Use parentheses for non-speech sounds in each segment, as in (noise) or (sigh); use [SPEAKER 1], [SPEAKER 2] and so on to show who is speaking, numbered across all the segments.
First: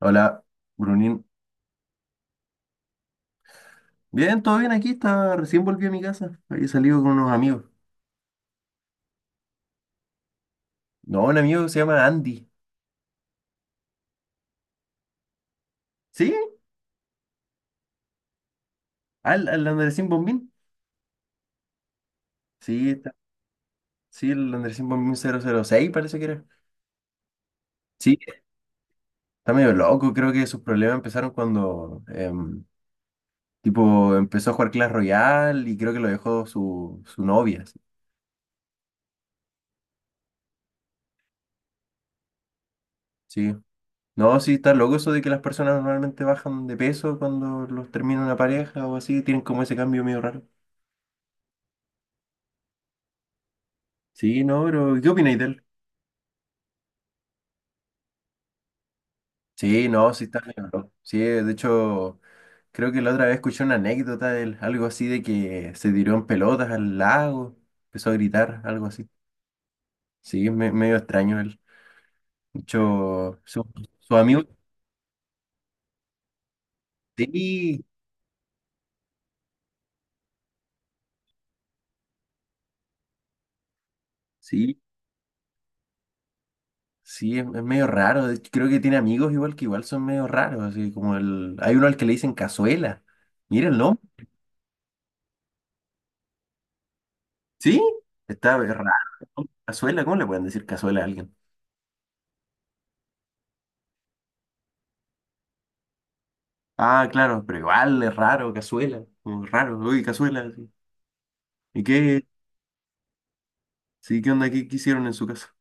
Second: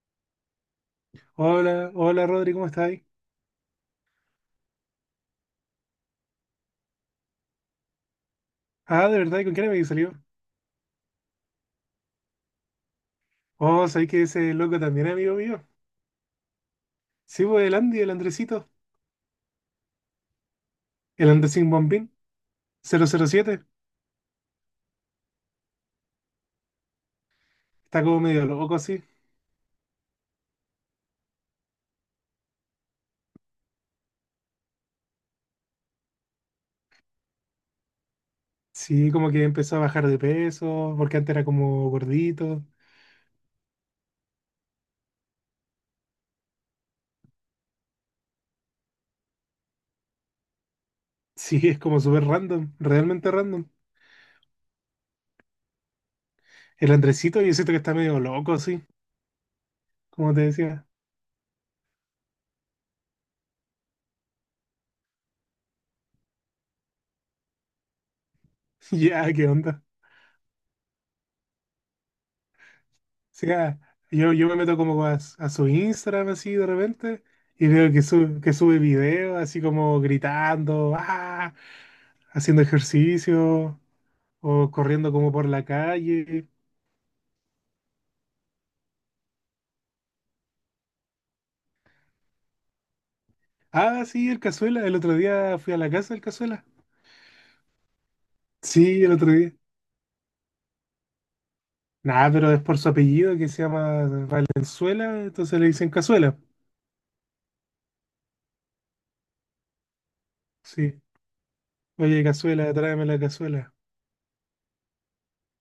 [SPEAKER 1] Hola, Brunín.
[SPEAKER 2] Hola, hola Rodri, ¿cómo estás?
[SPEAKER 1] Bien, todo bien aquí, está, recién volví a mi casa. Había salido con unos amigos.
[SPEAKER 2] Ah, ¿de verdad? ¿Y con quién me salió?
[SPEAKER 1] No, un amigo que se llama Andy.
[SPEAKER 2] Oh, ¿sabéis que ese loco también es amigo mío?
[SPEAKER 1] ¿Sí?
[SPEAKER 2] Sí, pues el Andy, el Andresito,
[SPEAKER 1] ¿Al Andresín Bombín?
[SPEAKER 2] el Andresín Bombín,
[SPEAKER 1] Sí,
[SPEAKER 2] cero
[SPEAKER 1] está.
[SPEAKER 2] cero siete,
[SPEAKER 1] Sí, el Andresín Bombín 006, parece que era.
[SPEAKER 2] Está
[SPEAKER 1] Sí,
[SPEAKER 2] como medio loco así.
[SPEAKER 1] está medio loco. Creo que sus problemas empezaron cuando, tipo, empezó a jugar Clash Royale y creo que lo dejó su novia. Sí.
[SPEAKER 2] Sí, como que empezó a bajar de peso, porque antes era como gordito.
[SPEAKER 1] Sí. No, sí, está loco eso de que las personas normalmente bajan de peso cuando los termina una pareja o así. Tienen como ese cambio medio raro.
[SPEAKER 2] Sí, es como súper random, realmente random.
[SPEAKER 1] Sí, no, pero ¿qué opináis de él?
[SPEAKER 2] El Andresito, yo siento que está medio loco así,
[SPEAKER 1] Sí, no, sí
[SPEAKER 2] como
[SPEAKER 1] está
[SPEAKER 2] te
[SPEAKER 1] medio
[SPEAKER 2] decía.
[SPEAKER 1] loco. Sí, de hecho, creo que la otra vez escuché una anécdota de él, algo así de que se tiró en pelotas al lago, empezó a gritar, algo
[SPEAKER 2] (laughs)
[SPEAKER 1] así.
[SPEAKER 2] Ya, ¿qué onda?
[SPEAKER 1] Sí, es medio extraño él. De hecho,
[SPEAKER 2] Sí,
[SPEAKER 1] su,
[SPEAKER 2] ah,
[SPEAKER 1] su
[SPEAKER 2] yo,
[SPEAKER 1] amigo,
[SPEAKER 2] yo me meto como a su Instagram así de repente y
[SPEAKER 1] sí,
[SPEAKER 2] veo que sube videos así como gritando, ¡ah!, haciendo ejercicio o
[SPEAKER 1] sí,
[SPEAKER 2] corriendo como por la calle.
[SPEAKER 1] sí, es medio raro. De hecho, creo que tiene amigos igual que igual son medio raros, así como el, hay uno al que le dicen cazuela. Mira el nombre,
[SPEAKER 2] Ah, sí, el Cazuela. El otro día fui a la casa del Cazuela.
[SPEAKER 1] sí, está raro.
[SPEAKER 2] Sí, el otro día.
[SPEAKER 1] Cazuela, ¿cómo le pueden decir cazuela a alguien?
[SPEAKER 2] Nada, pero es por su apellido, que se llama Valenzuela, entonces le dicen Cazuela.
[SPEAKER 1] Ah, claro, pero igual es raro, cazuela, como raro, uy, cazuela, sí.
[SPEAKER 2] Sí.
[SPEAKER 1] ¿Y qué?
[SPEAKER 2] Oye, Cazuela, tráeme la cazuela.
[SPEAKER 1] Sí, ¿qué onda? ¿Qué hicieron en su casa?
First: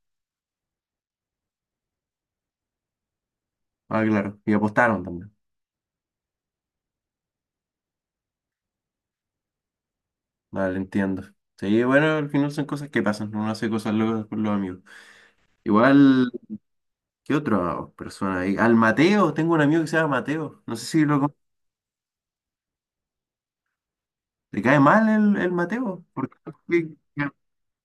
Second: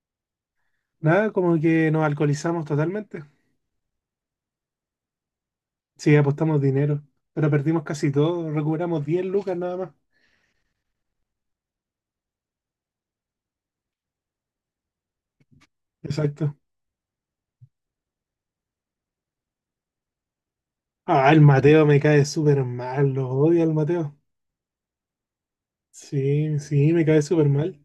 [SPEAKER 2] Nada, como que nos alcoholizamos totalmente.
[SPEAKER 1] Ah, claro, y apostaron también.
[SPEAKER 2] Sí, apostamos dinero, pero perdimos casi todo, recuperamos 10 lucas nada más.
[SPEAKER 1] Vale, entiendo. Sí, bueno, al final son cosas que pasan, uno hace cosas locas con los amigos. Igual,
[SPEAKER 2] Exacto.
[SPEAKER 1] ¿qué otra persona ahí? Al Mateo, tengo un amigo que se llama Mateo, no sé si lo
[SPEAKER 2] Ah, el Mateo me cae súper mal, lo odio al Mateo.
[SPEAKER 1] ¿Le cae mal el Mateo? Porque
[SPEAKER 2] Sí, sí,
[SPEAKER 1] (laughs)
[SPEAKER 2] me cae súper mal.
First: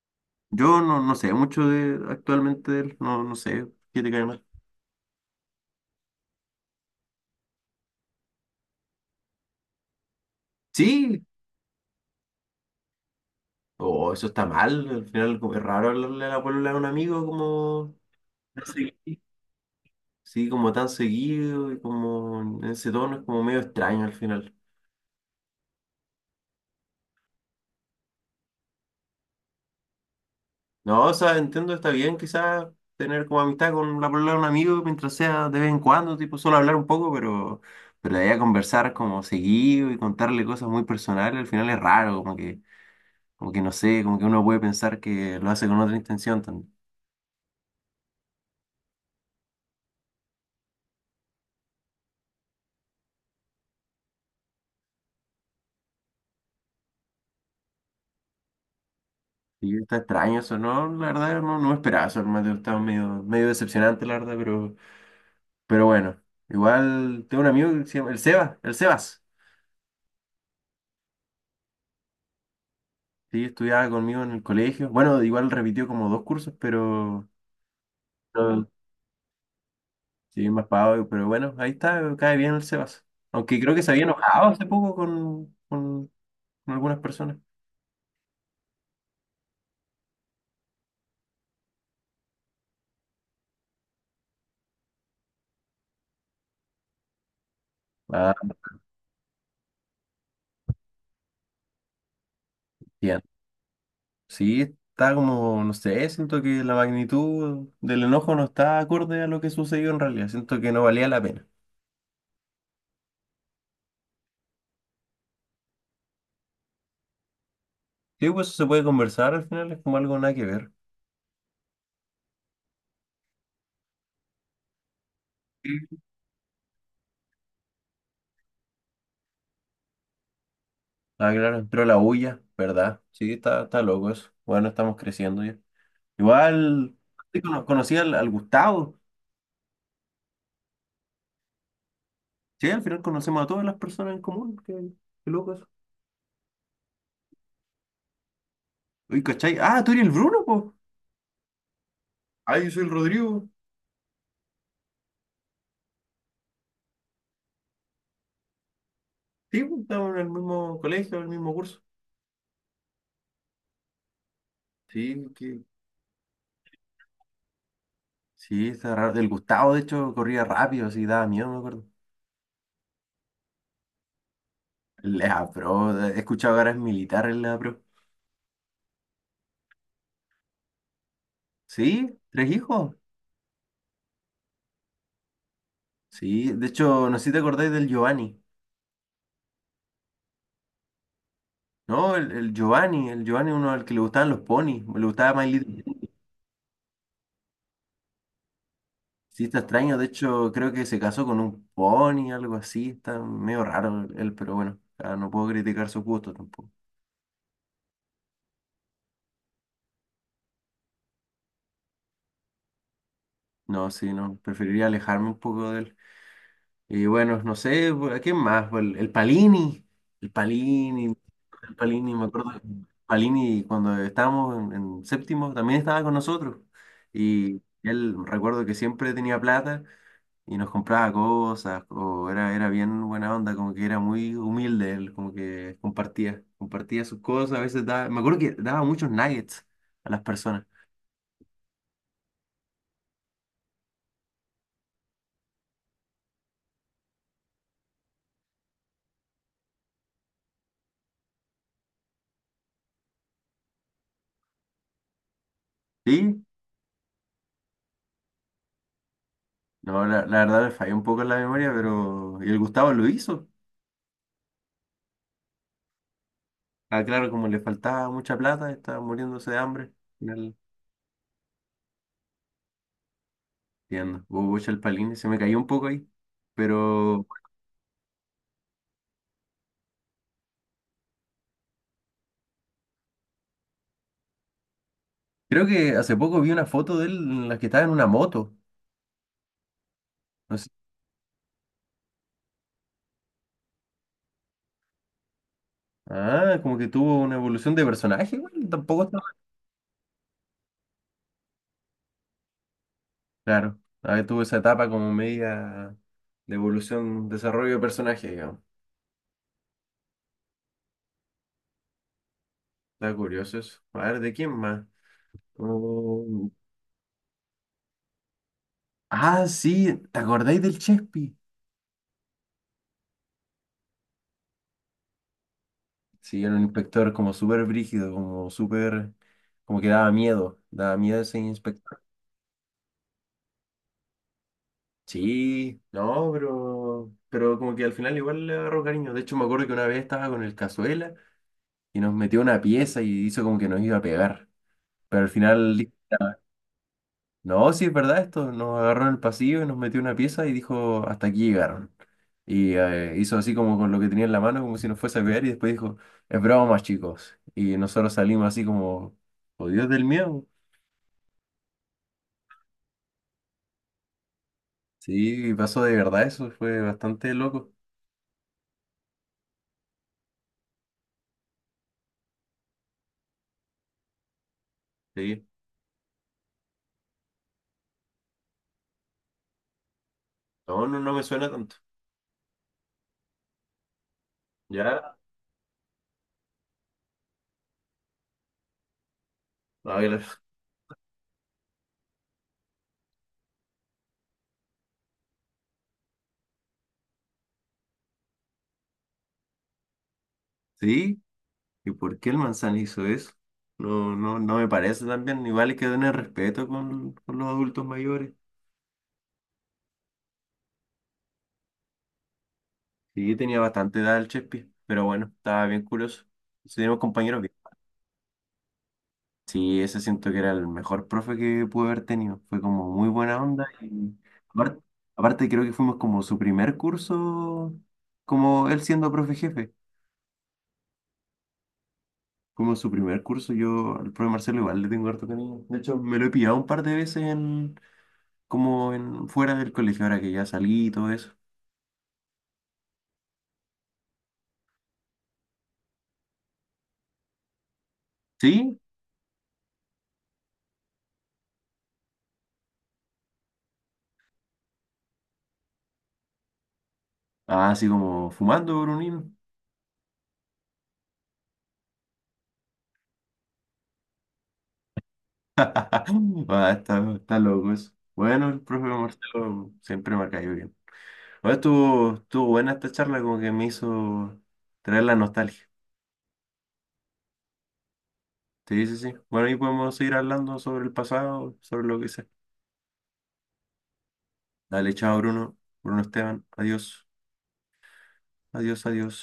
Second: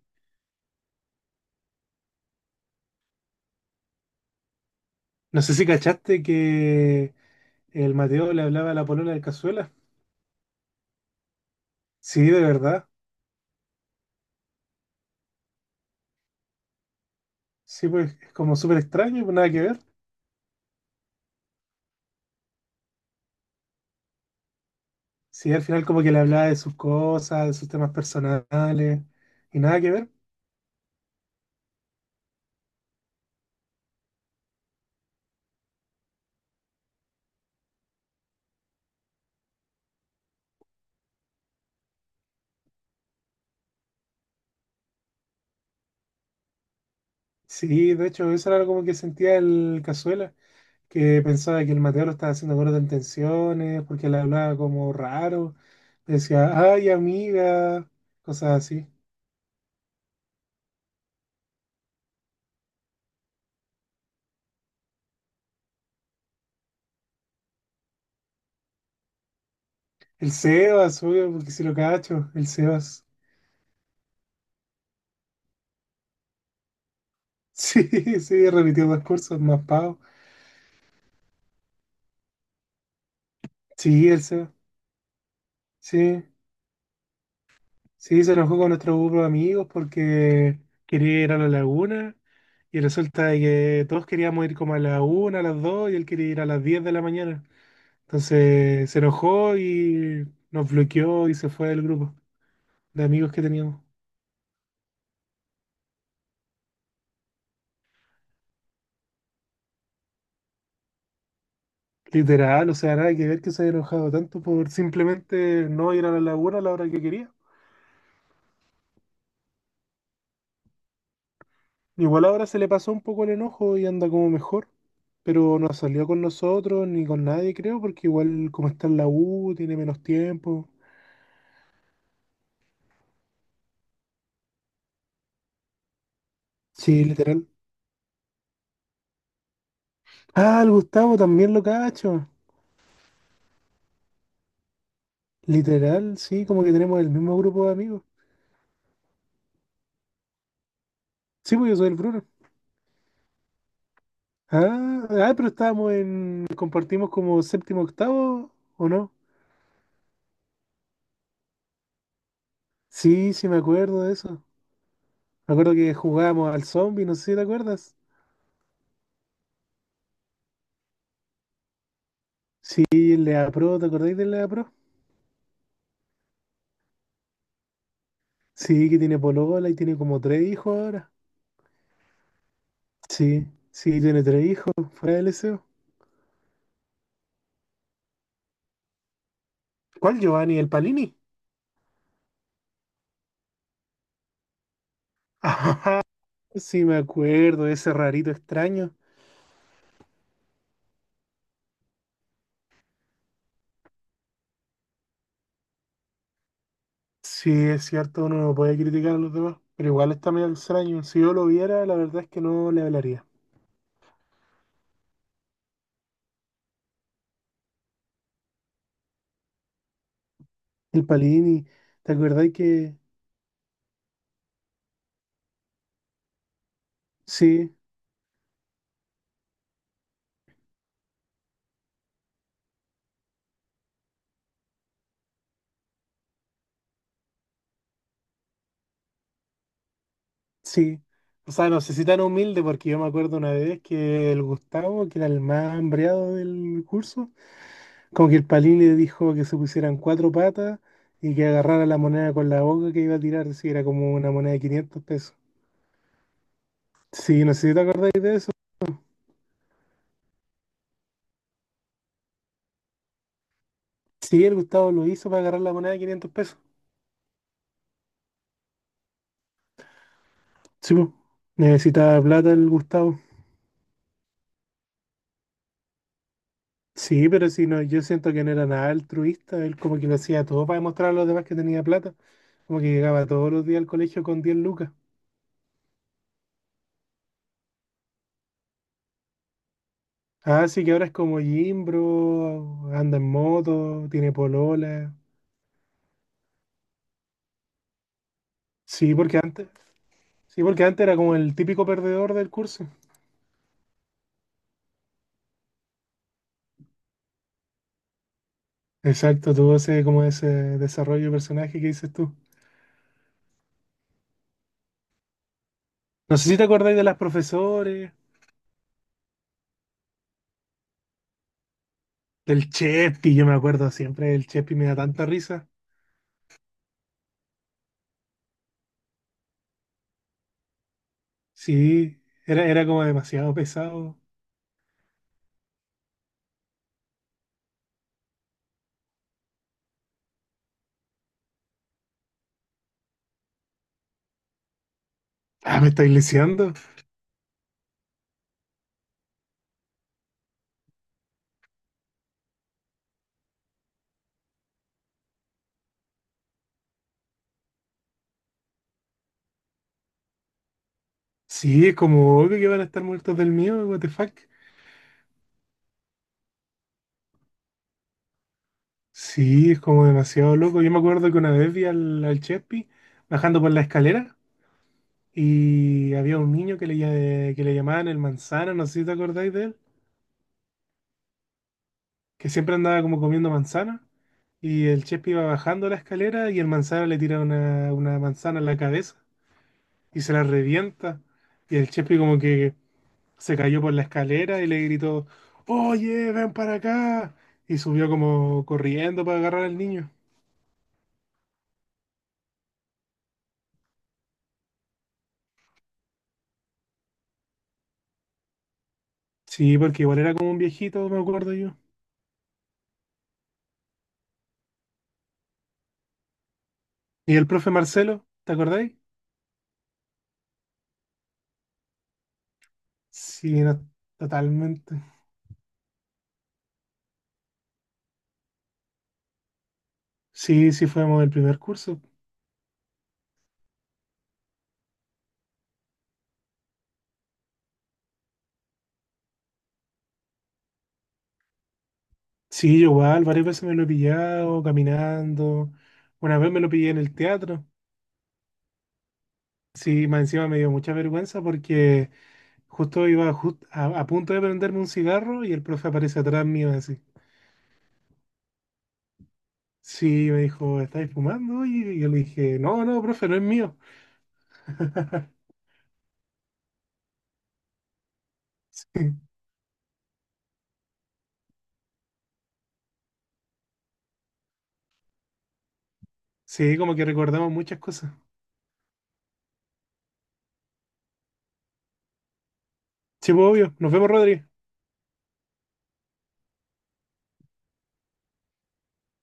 [SPEAKER 1] yo no, no sé mucho de actualmente de él, no, no sé qué te cae mal.
[SPEAKER 2] No sé si cachaste que el Mateo le hablaba a la polola del Cazuela.
[SPEAKER 1] Sí,
[SPEAKER 2] Sí, de verdad.
[SPEAKER 1] oh, eso está mal. Al final como es raro hablarle a la polola a un amigo
[SPEAKER 2] Sí,
[SPEAKER 1] como
[SPEAKER 2] pues es como
[SPEAKER 1] tan
[SPEAKER 2] súper
[SPEAKER 1] seguido.
[SPEAKER 2] extraño, pues nada que ver.
[SPEAKER 1] Sí, como tan seguido y como en ese tono es como medio extraño al final.
[SPEAKER 2] Sí, al final como que le hablaba de sus cosas, de sus temas personales y nada que ver.
[SPEAKER 1] No, o sea, entiendo, está bien quizás tener como amistad con la polola de un amigo mientras sea de vez en cuando, tipo solo hablar un poco, pero de ahí a conversar como seguido y contarle cosas muy personales, al final es raro, como que no sé, como que uno puede pensar que lo hace con otra intención.
[SPEAKER 2] Sí, de hecho, eso era como que sentía el Cazuela, que pensaba que el Mateo lo estaba haciendo gordo en tensiones, porque le hablaba como raro, le decía, ay amiga, cosas así.
[SPEAKER 1] Sí, está extraño eso, ¿no? La verdad, no, no me esperaba eso, hermano. Estaba medio, medio decepcionante, la verdad, pero bueno. Igual tengo un amigo que se llama el Seba, el Sebas.
[SPEAKER 2] El Sebas, obvio, porque si lo cacho, el Sebas. (laughs)
[SPEAKER 1] Sí, estudiaba conmigo en el colegio. Bueno, igual repitió como dos cursos, pero
[SPEAKER 2] Sí, sí,
[SPEAKER 1] no,
[SPEAKER 2] repitió dos cursos, más pavo.
[SPEAKER 1] sí, más pavo, pero bueno, ahí está, cae bien el Sebas. Aunque creo que se había
[SPEAKER 2] Sí, el
[SPEAKER 1] enojado
[SPEAKER 2] Sebas.
[SPEAKER 1] hace poco con, con,
[SPEAKER 2] Sí,
[SPEAKER 1] con algunas personas.
[SPEAKER 2] sí, se enojó con nuestro grupo de amigos porque quería ir a la laguna y resulta de que todos queríamos ir como a la una, a las dos y él quería ir a las 10 de la mañana.
[SPEAKER 1] Ah,
[SPEAKER 2] Entonces se enojó y nos bloqueó y se fue del grupo de
[SPEAKER 1] bien.
[SPEAKER 2] amigos que teníamos.
[SPEAKER 1] Sí, está como, no sé, siento que la magnitud del enojo no está acorde a lo que sucedió en realidad. Siento que no valía la pena.
[SPEAKER 2] Literal, o sea, nada que ver que se haya enojado tanto por simplemente no ir a la laguna a la hora que quería.
[SPEAKER 1] Sí, pues se puede conversar al final, es como algo nada que ver.
[SPEAKER 2] Igual ahora se le pasó un poco el enojo y anda como mejor, pero no salió con nosotros ni con nadie, creo, porque igual como está en la U, tiene menos tiempo.
[SPEAKER 1] Ah, claro, pero la huya, ¿verdad? Sí, está loco eso. Bueno, estamos creciendo ya. Igual,
[SPEAKER 2] Sí,
[SPEAKER 1] sí,
[SPEAKER 2] literal.
[SPEAKER 1] conocí al Gustavo.
[SPEAKER 2] Ah, el Gustavo también lo cacho.
[SPEAKER 1] Sí, al final conocemos a todas las personas en común. Qué loco eso.
[SPEAKER 2] Literal, sí, como que tenemos el mismo grupo de amigos.
[SPEAKER 1] Uy, ¿cachai? Ah, tú eres el Bruno, pues.
[SPEAKER 2] Sí, pues yo soy el Bruno.
[SPEAKER 1] Ah, yo soy el Rodrigo.
[SPEAKER 2] Ah, ah, pero compartimos como séptimo, octavo, ¿o no?
[SPEAKER 1] Sí, pues, estamos en el mismo colegio, en el mismo curso.
[SPEAKER 2] Sí, sí me acuerdo de eso.
[SPEAKER 1] Sí,
[SPEAKER 2] Me
[SPEAKER 1] que...
[SPEAKER 2] acuerdo que jugábamos al zombie, no sé si te acuerdas.
[SPEAKER 1] sí, está raro. El Gustavo, de hecho, corría rápido, así daba miedo, me acuerdo.
[SPEAKER 2] Sí, el Lea Pro, ¿te acordáis del Lea Pro?
[SPEAKER 1] La pro, he escuchado que ahora es militar en la pro.
[SPEAKER 2] Sí, que tiene polola y tiene como tres hijos ahora.
[SPEAKER 1] Sí, tres hijos.
[SPEAKER 2] Sí, sí, tiene tres hijos, fuera del deseo.
[SPEAKER 1] Sí, de hecho, no sé si te acordáis del Giovanni,
[SPEAKER 2] ¿Cuál Giovanni? ¿El Palini?
[SPEAKER 1] ¿no? El Giovanni uno al que le gustaban los ponis, le
[SPEAKER 2] (laughs)
[SPEAKER 1] gustaba My Little
[SPEAKER 2] Ajá,
[SPEAKER 1] Pony.
[SPEAKER 2] sí, me acuerdo, ese rarito extraño.
[SPEAKER 1] Sí, está extraño, de hecho, creo que se casó con un pony, algo así, está medio raro él, pero bueno, ah, no puedo criticar su gusto tampoco.
[SPEAKER 2] Sí, es cierto, uno no puede criticar a los demás, pero igual está medio extraño. Si yo lo viera, la verdad es que no le hablaría.
[SPEAKER 1] No, sí, no, preferiría alejarme un poco de él. Y bueno, no sé, pues, ¿a quién más? Pues, El, el Palini, el
[SPEAKER 2] El
[SPEAKER 1] Palini,
[SPEAKER 2] Palini,
[SPEAKER 1] el
[SPEAKER 2] ¿te
[SPEAKER 1] Palini, me acuerdo,
[SPEAKER 2] acordáis
[SPEAKER 1] que
[SPEAKER 2] que...?
[SPEAKER 1] Palini cuando estábamos en séptimo también estaba con nosotros y
[SPEAKER 2] Sí.
[SPEAKER 1] él recuerdo que siempre tenía plata. Y nos compraba cosas, o era bien buena onda, como que era muy humilde él, como que compartía sus cosas, a veces daba, me acuerdo que daba muchos nuggets a las personas.
[SPEAKER 2] Sí, o sea, no sé si tan humilde, porque yo me acuerdo una vez que el Gustavo, que era el más hambreado del curso, como que el Palín le dijo que se pusieran cuatro patas y que agarrara la moneda con la boca que iba a tirar, si era como una moneda de 500 pesos.
[SPEAKER 1] Sí,
[SPEAKER 2] Sí, no sé si te acordáis de eso.
[SPEAKER 1] no, la verdad le falló un poco en la memoria, pero y el Gustavo lo hizo.
[SPEAKER 2] Sí, el Gustavo lo hizo para agarrar la moneda de 500 pesos.
[SPEAKER 1] Ah, claro, como le faltaba mucha plata, estaba muriéndose de hambre. Al final,
[SPEAKER 2] Sí, po. Necesitaba plata el Gustavo.
[SPEAKER 1] entiendo, hubo el palín, se me cayó un poco ahí, pero
[SPEAKER 2] Sí, pero si no, yo siento que no era nada altruista, él como que lo hacía todo para demostrar a los demás que tenía plata, como que llegaba todos los días al colegio con 10 lucas.
[SPEAKER 1] creo que hace poco vi una foto de él en la que estaba en una moto. No
[SPEAKER 2] Ah,
[SPEAKER 1] sé.
[SPEAKER 2] sí, que ahora es como Jimbro, anda en moto, tiene polola.
[SPEAKER 1] Ah, como que tuvo una evolución de personaje, güey, tampoco
[SPEAKER 2] Sí,
[SPEAKER 1] está.
[SPEAKER 2] porque antes, sí, porque antes era como el típico perdedor del curso.
[SPEAKER 1] Claro, ahí tuvo esa etapa como media de evolución, desarrollo de personaje, digamos.
[SPEAKER 2] Exacto, tuvo ese, como ese desarrollo de personaje que dices tú.
[SPEAKER 1] Está curioso eso. A ver, ¿de quién más?
[SPEAKER 2] No
[SPEAKER 1] Mm,
[SPEAKER 2] sé si te acordáis de las profesores,
[SPEAKER 1] ah, sí, ¿te acordáis del Chespi?
[SPEAKER 2] del Chespi, yo me acuerdo siempre, el Chespi me da tanta risa.
[SPEAKER 1] Sí, era un inspector como súper brígido, como súper, como que daba miedo ese inspector.
[SPEAKER 2] Sí, era como demasiado pesado.
[SPEAKER 1] Sí, no, pero como que al final igual le agarró cariño. De hecho, me acuerdo que una vez estaba con el Cazuela y nos metió una pieza y hizo como que nos iba a pegar. Pero al
[SPEAKER 2] Ah, ¿me
[SPEAKER 1] final.
[SPEAKER 2] estáis lisiando?
[SPEAKER 1] No, sí es verdad esto. Nos agarró en el pasillo y nos metió en una pieza y dijo, hasta aquí llegaron. Y hizo así como con lo que tenía en la mano, como si nos fuese a pegar, y después dijo, es broma, chicos. Y nosotros salimos así como, oh Dios del miedo.
[SPEAKER 2] Sí, es como obvio que van a estar muertos del mío, what the fuck.
[SPEAKER 1] Sí, pasó de verdad eso, fue bastante loco.
[SPEAKER 2] Sí, es como demasiado loco. Yo me acuerdo que una vez vi al Chespi bajando por la escalera
[SPEAKER 1] Sí.
[SPEAKER 2] y había un niño que que le llamaban el manzana, no sé si te acordáis de él,
[SPEAKER 1] No, no, no me suena tanto.
[SPEAKER 2] que siempre andaba como comiendo manzana. Y el
[SPEAKER 1] Ya,
[SPEAKER 2] Chespi iba bajando la escalera y el manzana le tira una manzana en la cabeza
[SPEAKER 1] a
[SPEAKER 2] y
[SPEAKER 1] ver.
[SPEAKER 2] se la revienta. Y el Chespi como que se cayó por la escalera y le gritó: «Oye, ven para acá». Y subió como corriendo para agarrar al niño.
[SPEAKER 1] Sí, ¿y por qué el manzana hizo eso? No, no, no me parece tan bien. Igual hay que tener respeto con, los adultos mayores.
[SPEAKER 2] Sí, porque igual era como un viejito, me acuerdo yo.
[SPEAKER 1] Sí, tenía bastante edad el Chespi, pero bueno, estaba bien curioso. Sí, teníamos
[SPEAKER 2] ¿Y
[SPEAKER 1] compañeros
[SPEAKER 2] el
[SPEAKER 1] bien.
[SPEAKER 2] profe Marcelo? ¿Te acordáis?
[SPEAKER 1] Sí, ese siento que era el mejor profe que pude haber tenido. Fue como muy buena
[SPEAKER 2] Sí,
[SPEAKER 1] onda
[SPEAKER 2] no,
[SPEAKER 1] y aparte,
[SPEAKER 2] totalmente.
[SPEAKER 1] aparte creo que fuimos como su primer curso, como él siendo profe jefe.
[SPEAKER 2] Sí, sí fuimos el primer curso.
[SPEAKER 1] Fuimos su primer curso, yo al profe Marcelo igual le tengo harto cariño. De hecho, me lo he pillado un par de veces en, como en, fuera del colegio, ahora que ya salí y todo eso.
[SPEAKER 2] Sí, yo igual, varias veces me lo he pillado caminando. Una vez me lo pillé en el teatro.
[SPEAKER 1] ¿Sí?
[SPEAKER 2] Sí, más encima me dio mucha vergüenza porque justo iba a punto de prenderme un cigarro y el profe aparece atrás mío así.
[SPEAKER 1] Ah, así como fumando, Brunín.
[SPEAKER 2] Sí, me dijo, ¿estáis fumando? Y yo le dije, no, no, profe, no es mío. (laughs)
[SPEAKER 1] (laughs) Ah, está loco eso. Bueno, el profe
[SPEAKER 2] Sí,
[SPEAKER 1] Marcelo siempre me ha caído bien. Bueno, estuvo buena esta charla, como que me hizo traer la nostalgia.
[SPEAKER 2] sí, como que recordamos muchas cosas.
[SPEAKER 1] Sí, sí, sí. Bueno, ahí podemos seguir hablando sobre el pasado, sobre lo que sea.
[SPEAKER 2] Sí, pues, obvio. Nos vemos, Rodri.
[SPEAKER 1] Dale, chao, Bruno. Bruno Esteban. Adiós, adiós, adiós.